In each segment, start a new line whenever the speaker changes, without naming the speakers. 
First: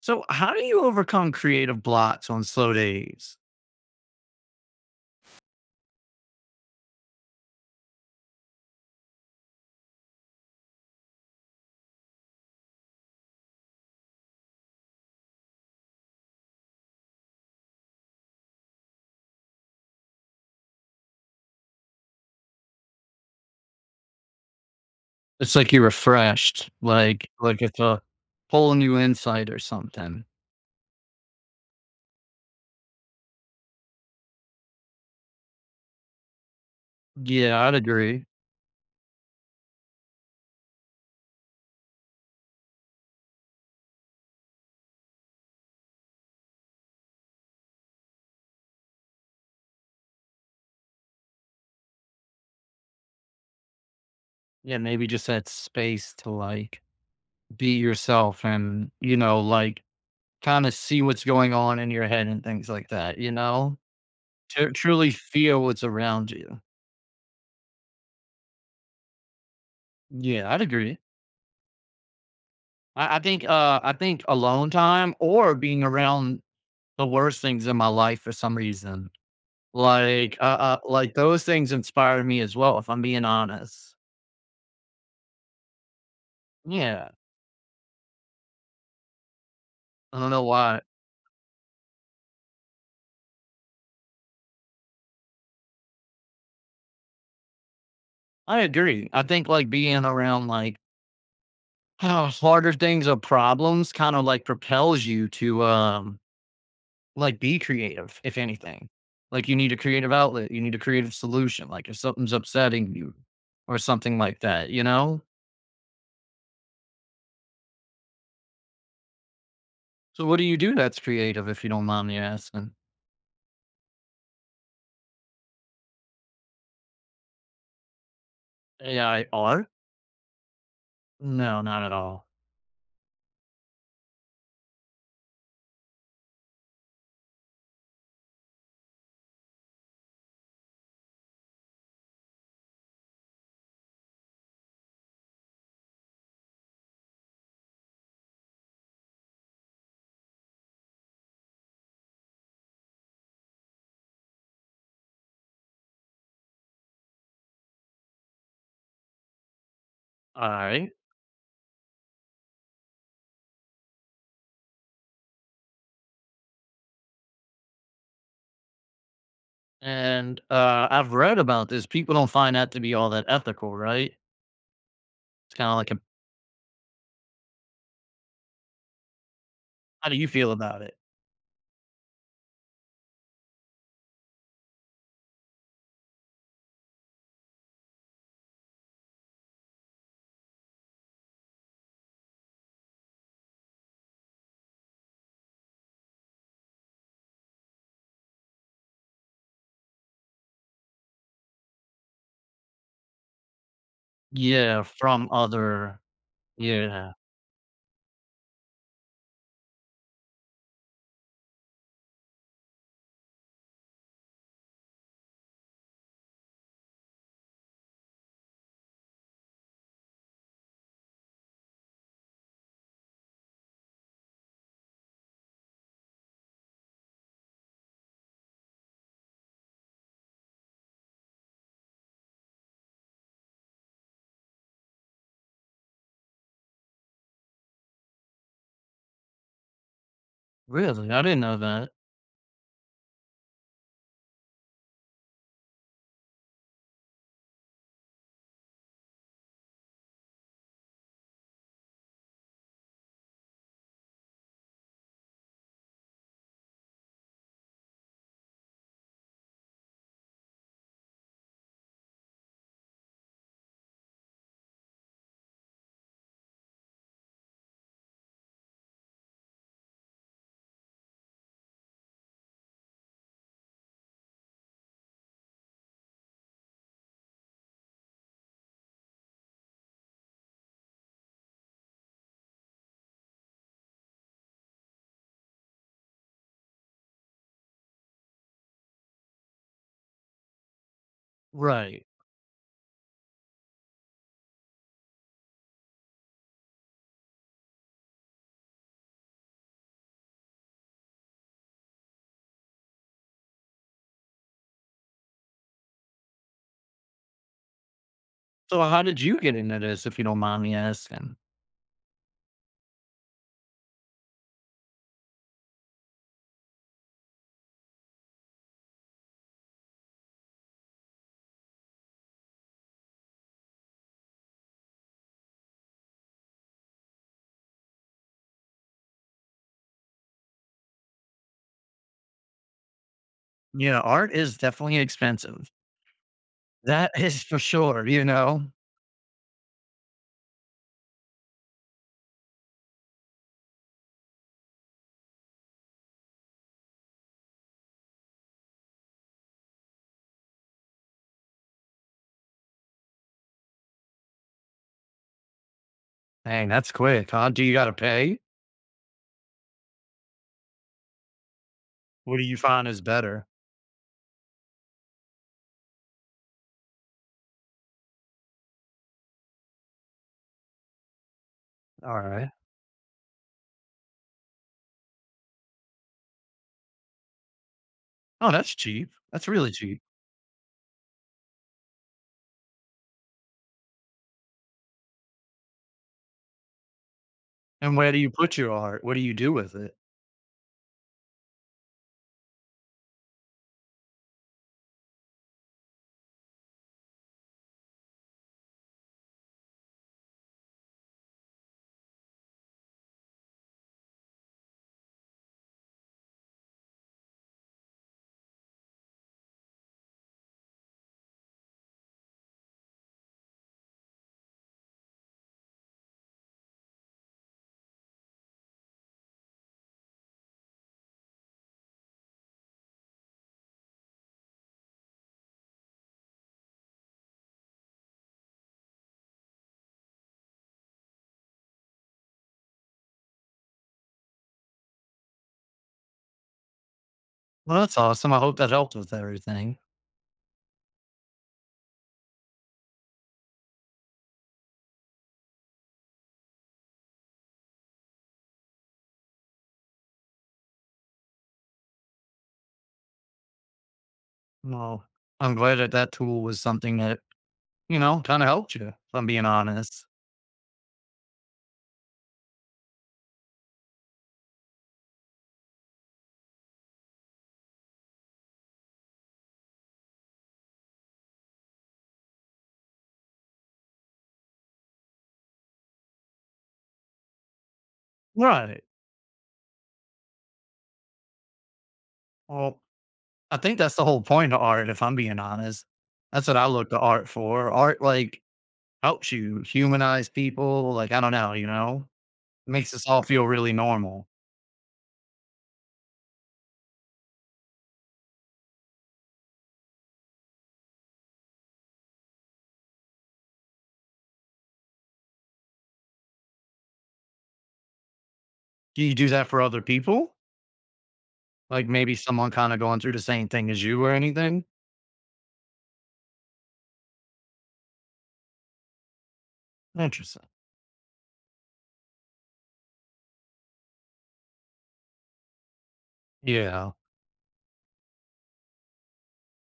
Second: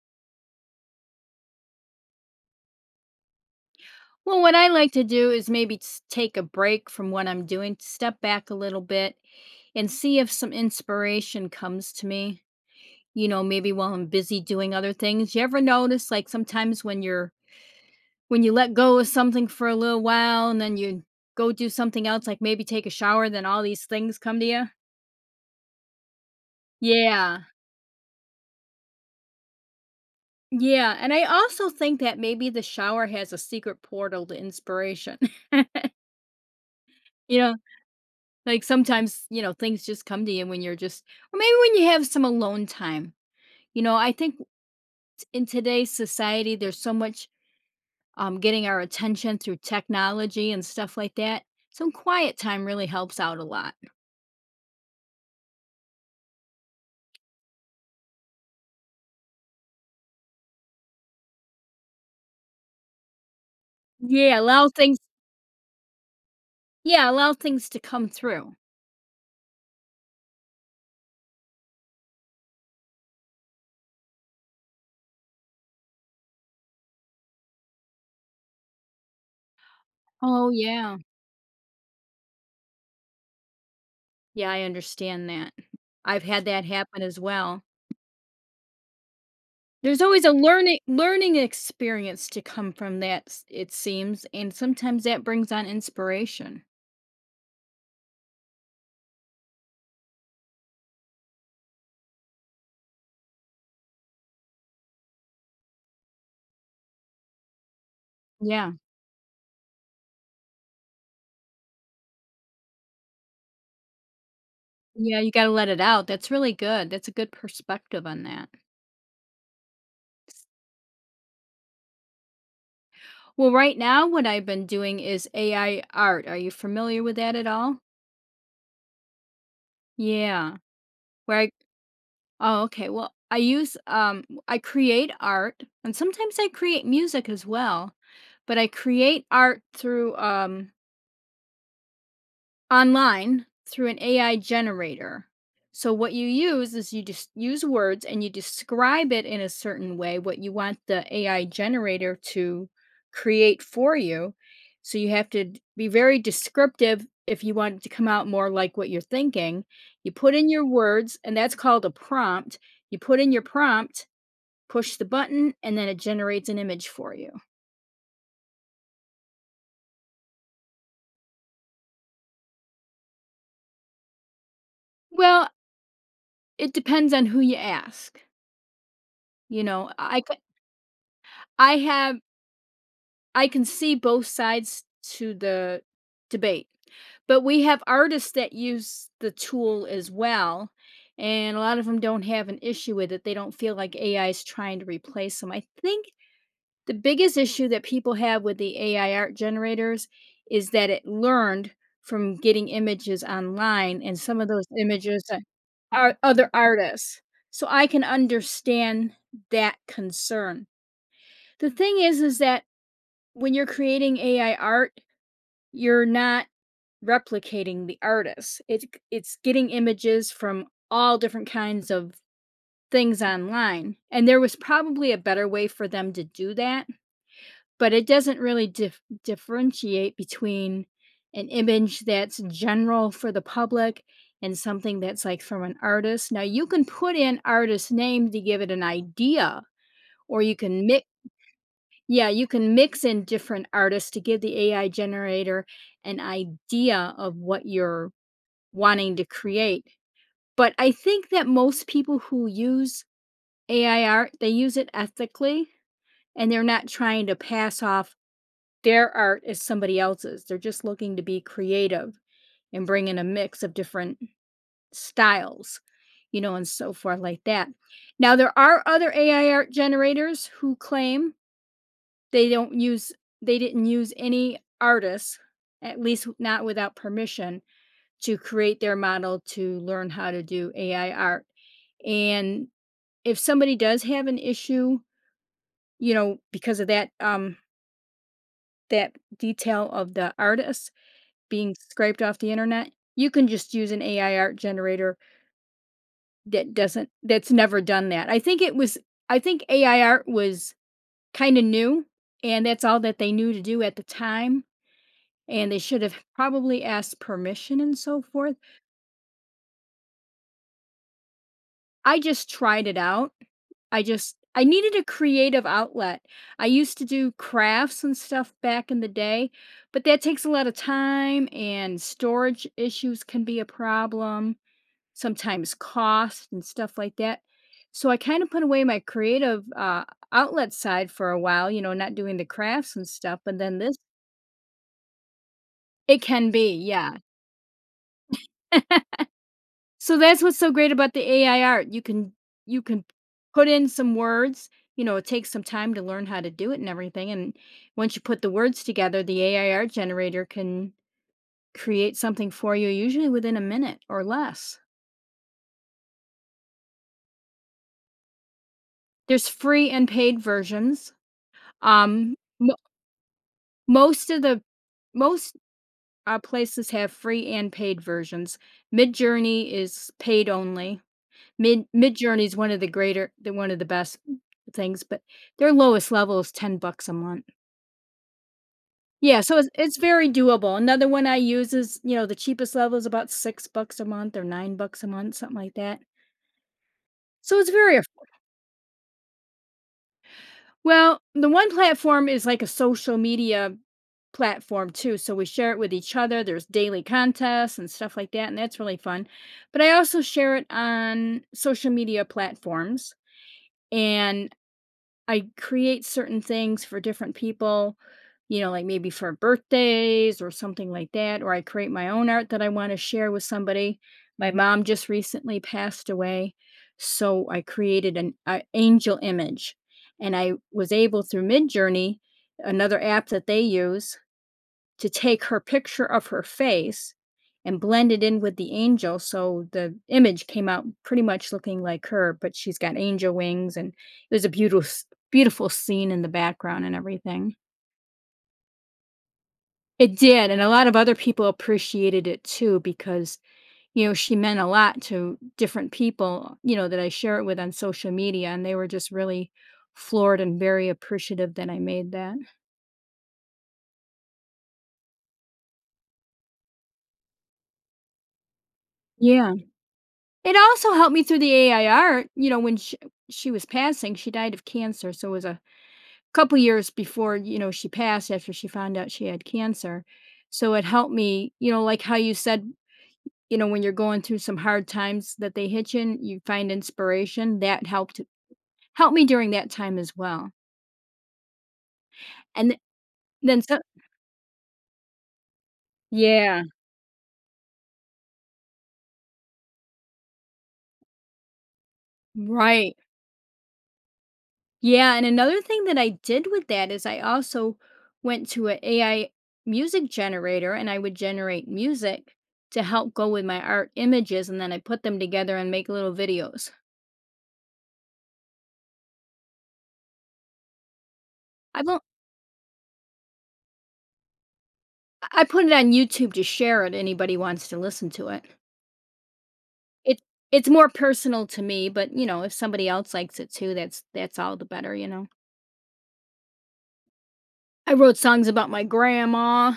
So, how do you overcome creative blocks on slow days?
Well, what I like to do is maybe take a break from what I'm doing, step back a little bit, and see if some inspiration comes to me. You know, maybe while I'm busy doing other things. You ever notice, like, sometimes when you're when you let go of something for a little while and then you go do something else, like maybe take a shower, then all these things come to you?
It's like you're refreshed, like
Yeah.
like it's a whole new insight or something.
Yeah. And I also think that maybe the shower has a secret portal to inspiration. You know,
Yeah, I'd agree.
like sometimes, you know, things just come to you when or maybe when you have some alone time. You know, I think in today's society, there's so much getting our attention through technology and stuff like that. Some quiet time really helps out a lot.
Yeah, maybe just that space to like be yourself and, you know, like kind of see what's going on in your head and things like that, you know.
Yeah, allow
Tru
things,
truly feel what's around you.
yeah, allow things to come through.
Yeah, I'd agree. I think, I think alone time or being around the worst things in my life for some reason.
Oh, yeah.
Like, those things inspire me as well, if I'm being honest.
Yeah, I understand that. I've had that happen
Yeah,
as well. There's
I
always
don't
a
know
learning
why.
learning experience to come from it seems, and sometimes that brings on inspiration.
I agree. I think, like, being around, like, how harder things or problems kinda, like, propels you to, like, be creative, if
Yeah.
anything. Like, you need a creative outlet, you need a creative solution, like, if something's upsetting you or something like that, you
Yeah,
know?
you gotta let it out. That's really good. That's a good perspective on that.
So what do you do that's creative, if you don't mind me asking?
Well, right now, what I've been doing is AI art. Are you familiar with that at all?
AI art?
Yeah. Where I
No, not at all.
oh, okay. Well, I use I create art and sometimes I create music as well, but I create art through online through an AI generator. So what you use is you just use words and you describe it in a certain way what you want the AI generator to create for you. So you have to be very descriptive if you want it to come out more like what you're thinking. You put in your
Alright.
words and that's called a prompt. You put in your prompt, push the button and then it generates an image for you.
And, I've read about this. People don't find that to be all that ethical, right?
Well,
It's kinda like a.
it depends on who you ask. You know,
How do you feel about it?
I have I can see both sides to the debate. But we have artists that use the tool as well, and a lot of them don't have an issue with it. They don't feel like AI is trying to replace them. I think the biggest issue that people have with the AI art generators is that it learned from getting images online, and some of those
Yeah, from
images a
other,
are other
yeah.
artists. So I can understand that concern. The thing is that when you're creating AI art, you're not replicating the artist. It's getting images from all different kinds of things online, and there was probably a better way for them to do that, but it doesn't really differentiate between an image that's general for the public and something that's, like, from an artist. Now you can put in artist name to give it an idea, or you can mix
Really? I didn't know that.
yeah, you can mix in different artists to give the AI generator an idea of what you're wanting to create. But I think that most people who use AI art, they use it ethically and they're not trying to pass off their art as somebody else's. They're just looking to be creative and bring in a mix of different styles, you know, and so forth like that. Now, there are other AI art generators who claim They don't use they didn't use any artists, at least not without permission, to create their model to learn how to do AI art. And if somebody does have an issue, you know, because of that that detail of the artist being
Right.
scraped off the internet, you can just use an AI art generator that doesn't that's never done that. I think AI art was kind of new and that's all that they knew to do at the time, and they should have probably asked permission and so forth.
So how did you get into this, if you don't mind me asking?
I just tried it out. I needed a creative outlet. I used to do crafts and stuff back in the day, but that takes a lot of time and storage issues can be a problem, sometimes cost and stuff like that. So I kind of put away my creative outlet side for a while, you know, not doing the crafts and stuff. But then this,
Yeah, art is definitely expensive.
it can be,
That
yeah.
is for sure, you know?
So that's what's so great about the AI art. You can put in some words. You know, it takes some time to learn how to do it and everything, and once you put the words together, the AI art generator can create something for you usually within a minute or less.
Dang, that's quick, huh? Do you gotta pay?
There's free and paid versions. Um
What do you
mo
find is better?
most of the most, places have free and paid versions. Midjourney is paid only. Midjourney
Alright.
is one of the greater the one of the best things, but their lowest level is 10 bucks a month.
Oh, that's cheap.
Yeah,
That's
so it's
really
it's
cheap.
very doable. Another one I use is, you know, the cheapest level is about 6 bucks a month or 9 bucks a month, something like that. So it's
And
very
where do
afford
you put your art? What do you do with it?
Well, the one platform is like a social media platform too, so we share it with each other. There's daily contests and stuff like that, and that's really fun. But I also share it on social media platforms, and I create certain things for different people, you know, like maybe for birthdays or something like that, or I create my own art that I want to share with somebody. My mom just recently passed away, so I created an a angel image, and I was able through Midjourney, another app that they use, to take her picture of her face and blend it in with the angel, so the image came out pretty much looking like her but she's got angel wings, and it was a beautiful scene in the background and everything.
Well, that's awesome. I hope that helped with everything.
It did, and a lot of other people appreciated it too, because you know she meant a lot to different people, you know, that I share it with on social media, and they were just really floored and very appreciative that I made that.
Well, I'm glad that that tool was something that, you know, kinda helped you, if I'm being
Yeah.
honest.
It also helped me through the AIR, you know, when she was passing. She died of cancer, so it was a couple years before, you know, she passed after she found out she had cancer. So it helped me, you know, like how you said, you know, when you're going through some hard times that they hit you and you find inspiration, that
Right.
helped me during that time as well. And th
Well, I
then
think
so
that's the whole point of art, if I'm being honest. That's what
yeah,
I look to art for. Art, like, helps you humanize people, like, I don't know, you know? Makes
right.
us all feel really normal.
Yeah, and another thing that I did with that is I also went to an AI music generator, and I would generate music to help go with my art images, and then I put them together and make little videos.
Do you do that for other people?
I
Like,
won't
maybe someone kinda going through the same thing as you or anything?
I put it on YouTube to share it anybody wants to listen to it. It
Interesting.
it's more personal to me, but you know, if somebody else likes it too, that's all the better, you know.
Yeah.
I wrote songs about my grandma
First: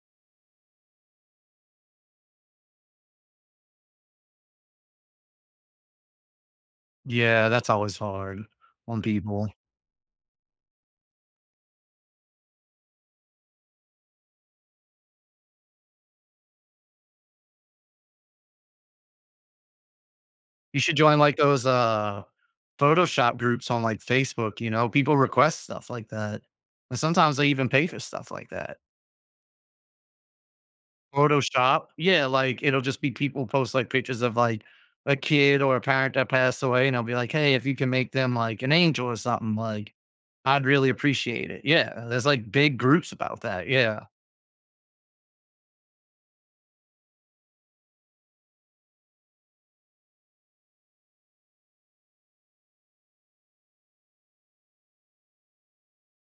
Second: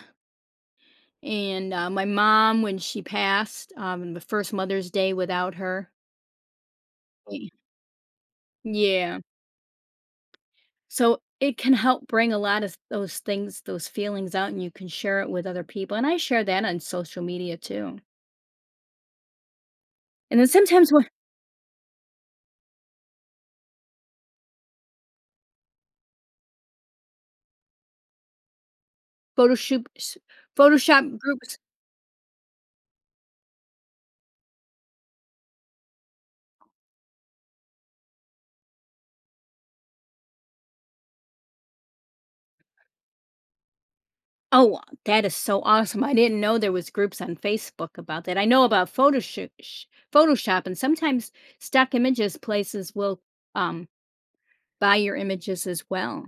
and my mom when she passed, the first Mother's Day without her.
Yeah, that's always hard on
Yeah.
people.
So it can help bring a lot of those things, those feelings out, and you can share it with other people. And I share that on social media too. And then
You
sometimes
should
when
join, like, those, uh, Photoshop groups on, like, Facebook, you know, people request stuff like that, and sometimes they even pay for stuff like that.
Photoshop, s- Photoshop groups,
Photoshop, yeah, like, it'll just be people post, like, pictures of, like, a kid or a parent that passed away, and I'll be like, "Hey, if you can make them, like, an angel or something, like, I'd really appreciate it." Yeah, there's, like, big groups about that, yeah.
oh, that is so awesome. I didn't know there was groups on Facebook about that. I know about Photoshop, and sometimes stock images places will um, buy your images as well.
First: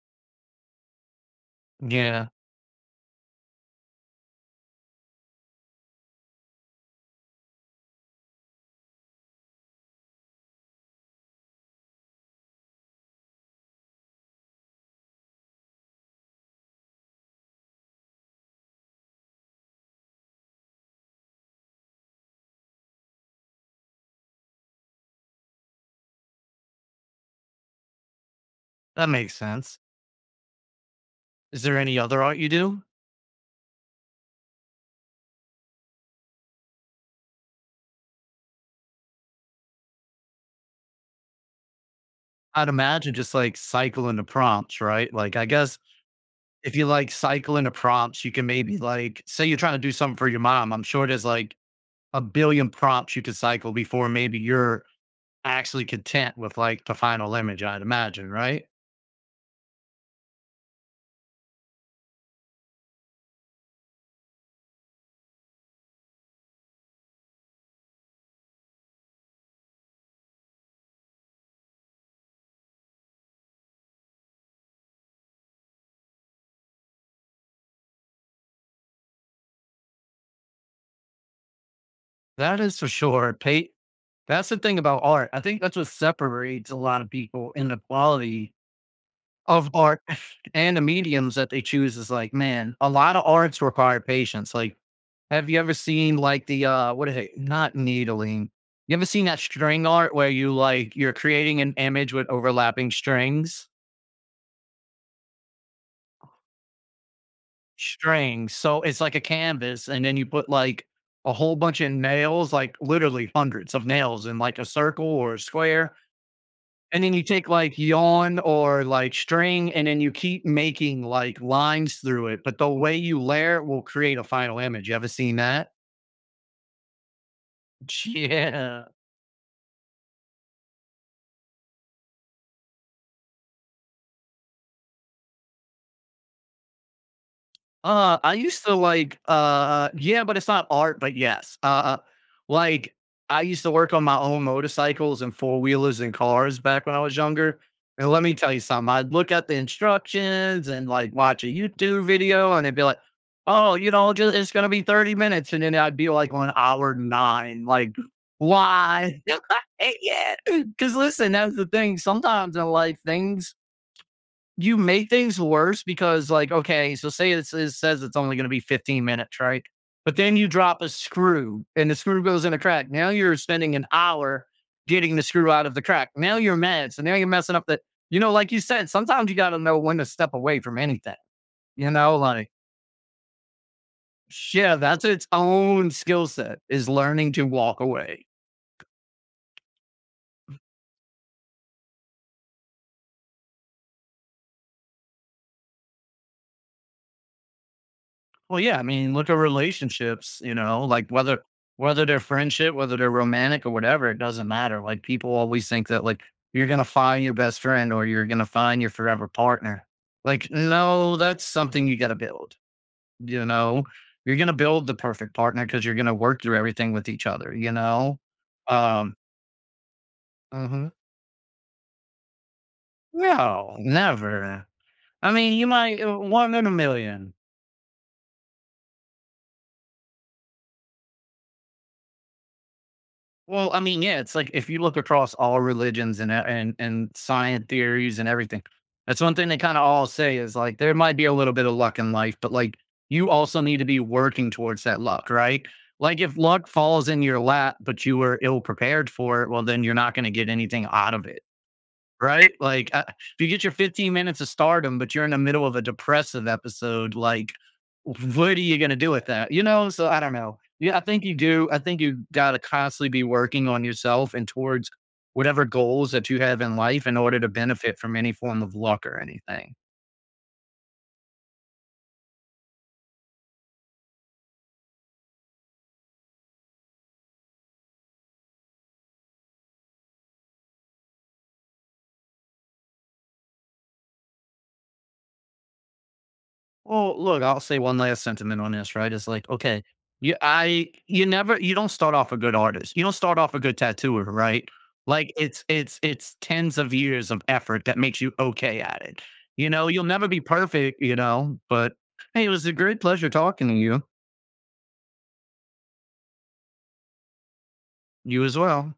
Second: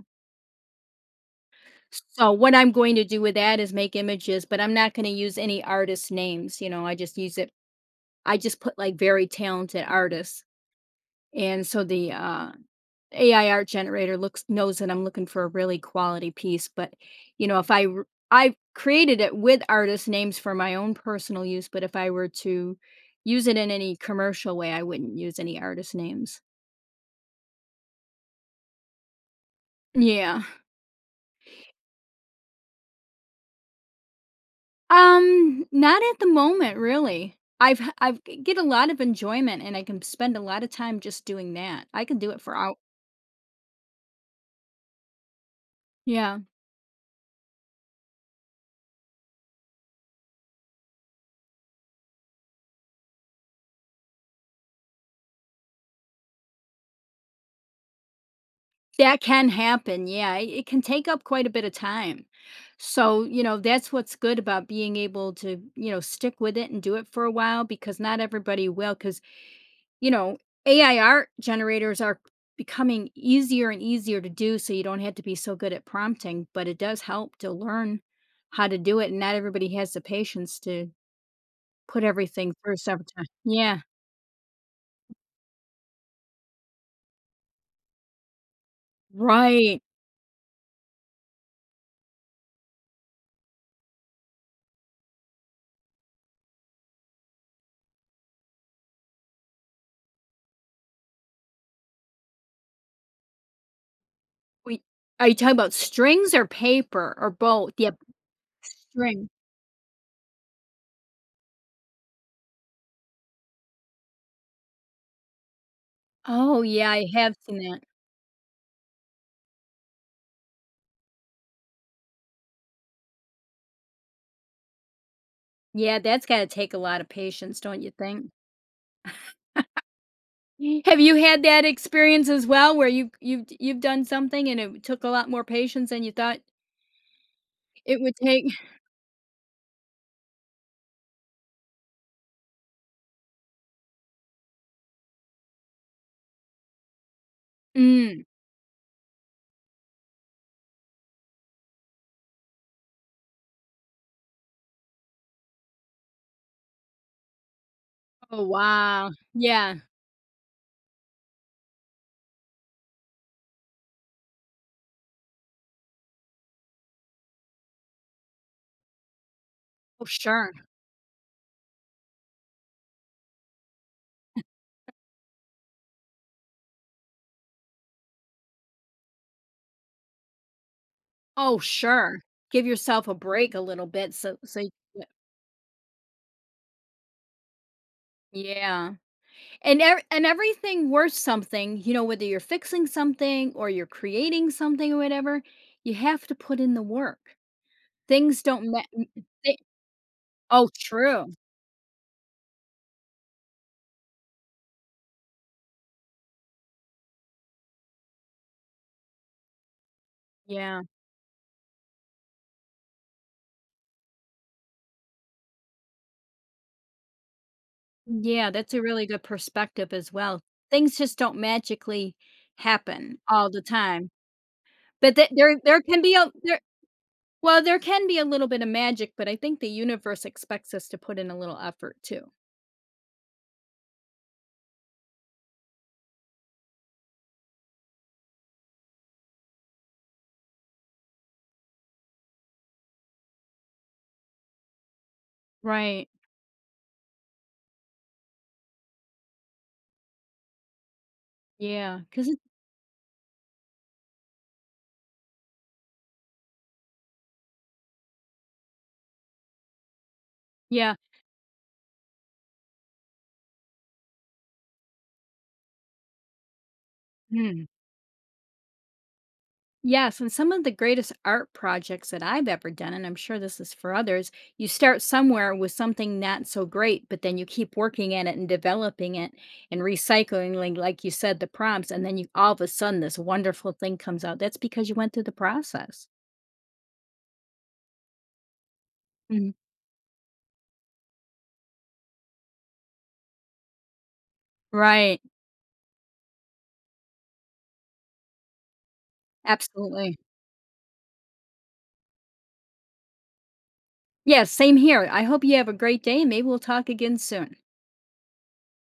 Yeah,
So what I'm going to do with that is make images, but I'm not going to use any artist names. You know, I just put like very talented artists. And so the AI art generator looks knows that I'm looking for a really quality piece. But you know, if I r- I created it with artist names for my own personal use, but if I were to use it in any commercial way, I wouldn't use any artist names.
that makes sense.
Yeah.
Is there any other art you do?
Not at the moment, really. I've h- I've g- get a lot of enjoyment, and I can spend a lot of time just doing that. I can do it for
I'd
out.
imagine just, like, cycling the prompts, right? Like, I guess
Yeah.
if you, like, cycle into prompts, you can maybe, like, say you're trying to do something for your mom, I'm sure there's, like, a billion prompts you could cycle before maybe you're actually content with, like, the final image, I'd imagine, right?
That can happen, yeah, it can take up quite a bit of time. So, you know, that's what's good about being able to, you know, stick with it and do it for a while, because not everybody will. Because you know, AI art generators are becoming easier and easier to do, so you don't have to be so good at prompting, but it does help to learn how to do it, and not everybody has the patience to put everything
That
through
is for
several times.
sure, Pate,
Yeah,
that's the thing about art, I think that's what separates a lot of people in the quality of
right.
art and the mediums that they choose is, like, man, a lot of arts require patience, like, have you ever seen like the what is it? Not needling. You ever seen that string art where you like you're creating an image with overlapping strings?
We are you talking about strings or paper or both? Yep,
Strings. So it's like a
string.
canvas and then you put like a whole bunch of nails, like literally hundreds of nails in like a circle or a square.
Oh, yeah,
And
I
then you
have
take
seen
like
that.
yarn or like string and then you keep making like lines through it. But the way you layer it will create a final image. You ever seen that?
Yeah, that's gotta take a lot of patience, don't you think?
Yeah.
Have you had that experience as well where you've done something and it took a lot more patience than you thought it would
I
take?
used to like, yeah, but it's not art, but yes. Like I used to work on my own motorcycles and four wheelers and cars back when I was younger. And let
Mm.
me tell you something, I'd look at the instructions and like watch a YouTube video and it'd be like, oh, you know, just, it's going to be 30 minutes. And then I'd be like on hour nine. Like,
Oh, wow.
why?
Yeah.
yeah. Because listen, that's the thing. Sometimes in life, things, you make things worse because like okay so say it's, it says it's only going to be 15 minutes right
Oh,
but then you
sure.
drop a screw and the screw goes in a crack now you're spending an hour getting the screw out of the crack now you're mad so now you're messing up the, you know like you said sometimes you got to know when to step away from anything,
Oh,
you know,
sure.
like
Give yourself a break a little bit so you
yeah
can
that's
get
its own skill set is learning to walk away.
yeah. And everything worth something, you know, whether you're fixing something or you're creating something or whatever, you have to put in the work. Things
Well,
don't
yeah,
ma
I mean, look at relationships, you
Oh,
know, like
true.
whether whether they're friendship, whether they're romantic or whatever, it doesn't matter. Like people always think that like you're gonna find your best friend or you're gonna find your forever partner. Like,
Yeah.
no, that's something you gotta build. You know, you're gonna build the perfect partner because you're gonna work through everything with each other, you know?
Yeah, that's a really
Um,
good perspective as well.
mhm.
Things just don't magically happen all the
No,
time.
never.
But th
I mean,
there
you
there
might
can be a
one
there
in a million.
well, there can be a little bit of magic, but I think the universe expects us to put in a little effort too.
Well, I mean, yeah, it's like if you look across all religions and and science theories and everything, that's one thing they kind of all say is like there might be a little bit of luck in life, but like you also need to be working towards that luck, right?
Right.
Like if luck falls in your lap, but you were ill prepared for it, well, then you're not going to get anything out of it.
Yeah. Because
Right? Like, if you get your 15 minutes of stardom, but you're in the middle of a depressive episode, like, what are you gonna do with that? You know? So, I don't know.
yeah.
Yeah, I think you gotta constantly be working on yourself and towards whatever goals that you have in life in order to
Hmm.
benefit from any form of luck or anything.
Yes, and some of the greatest art projects that I've ever done, and I'm sure this is for others, you start somewhere with something not so great, but then you keep working at it and developing it and recycling, like you said, the prompts, and then you all of a sudden this wonderful thing comes out. That's because you went through the process.
Well, look, I'll say one last sentiment on this, right? It's like,
Mhm.
okay, you never you don't start off a good artist. You don't start off a good tattooer, right?
Right.
Like it's tens of years of effort that makes you okay at it. You know, you'll
Absolutely.
never be perfect, you know, but hey, it was a great pleasure talking to you.
Yes, same here. I hope you have a great day. Maybe we'll talk again soon.
You as well.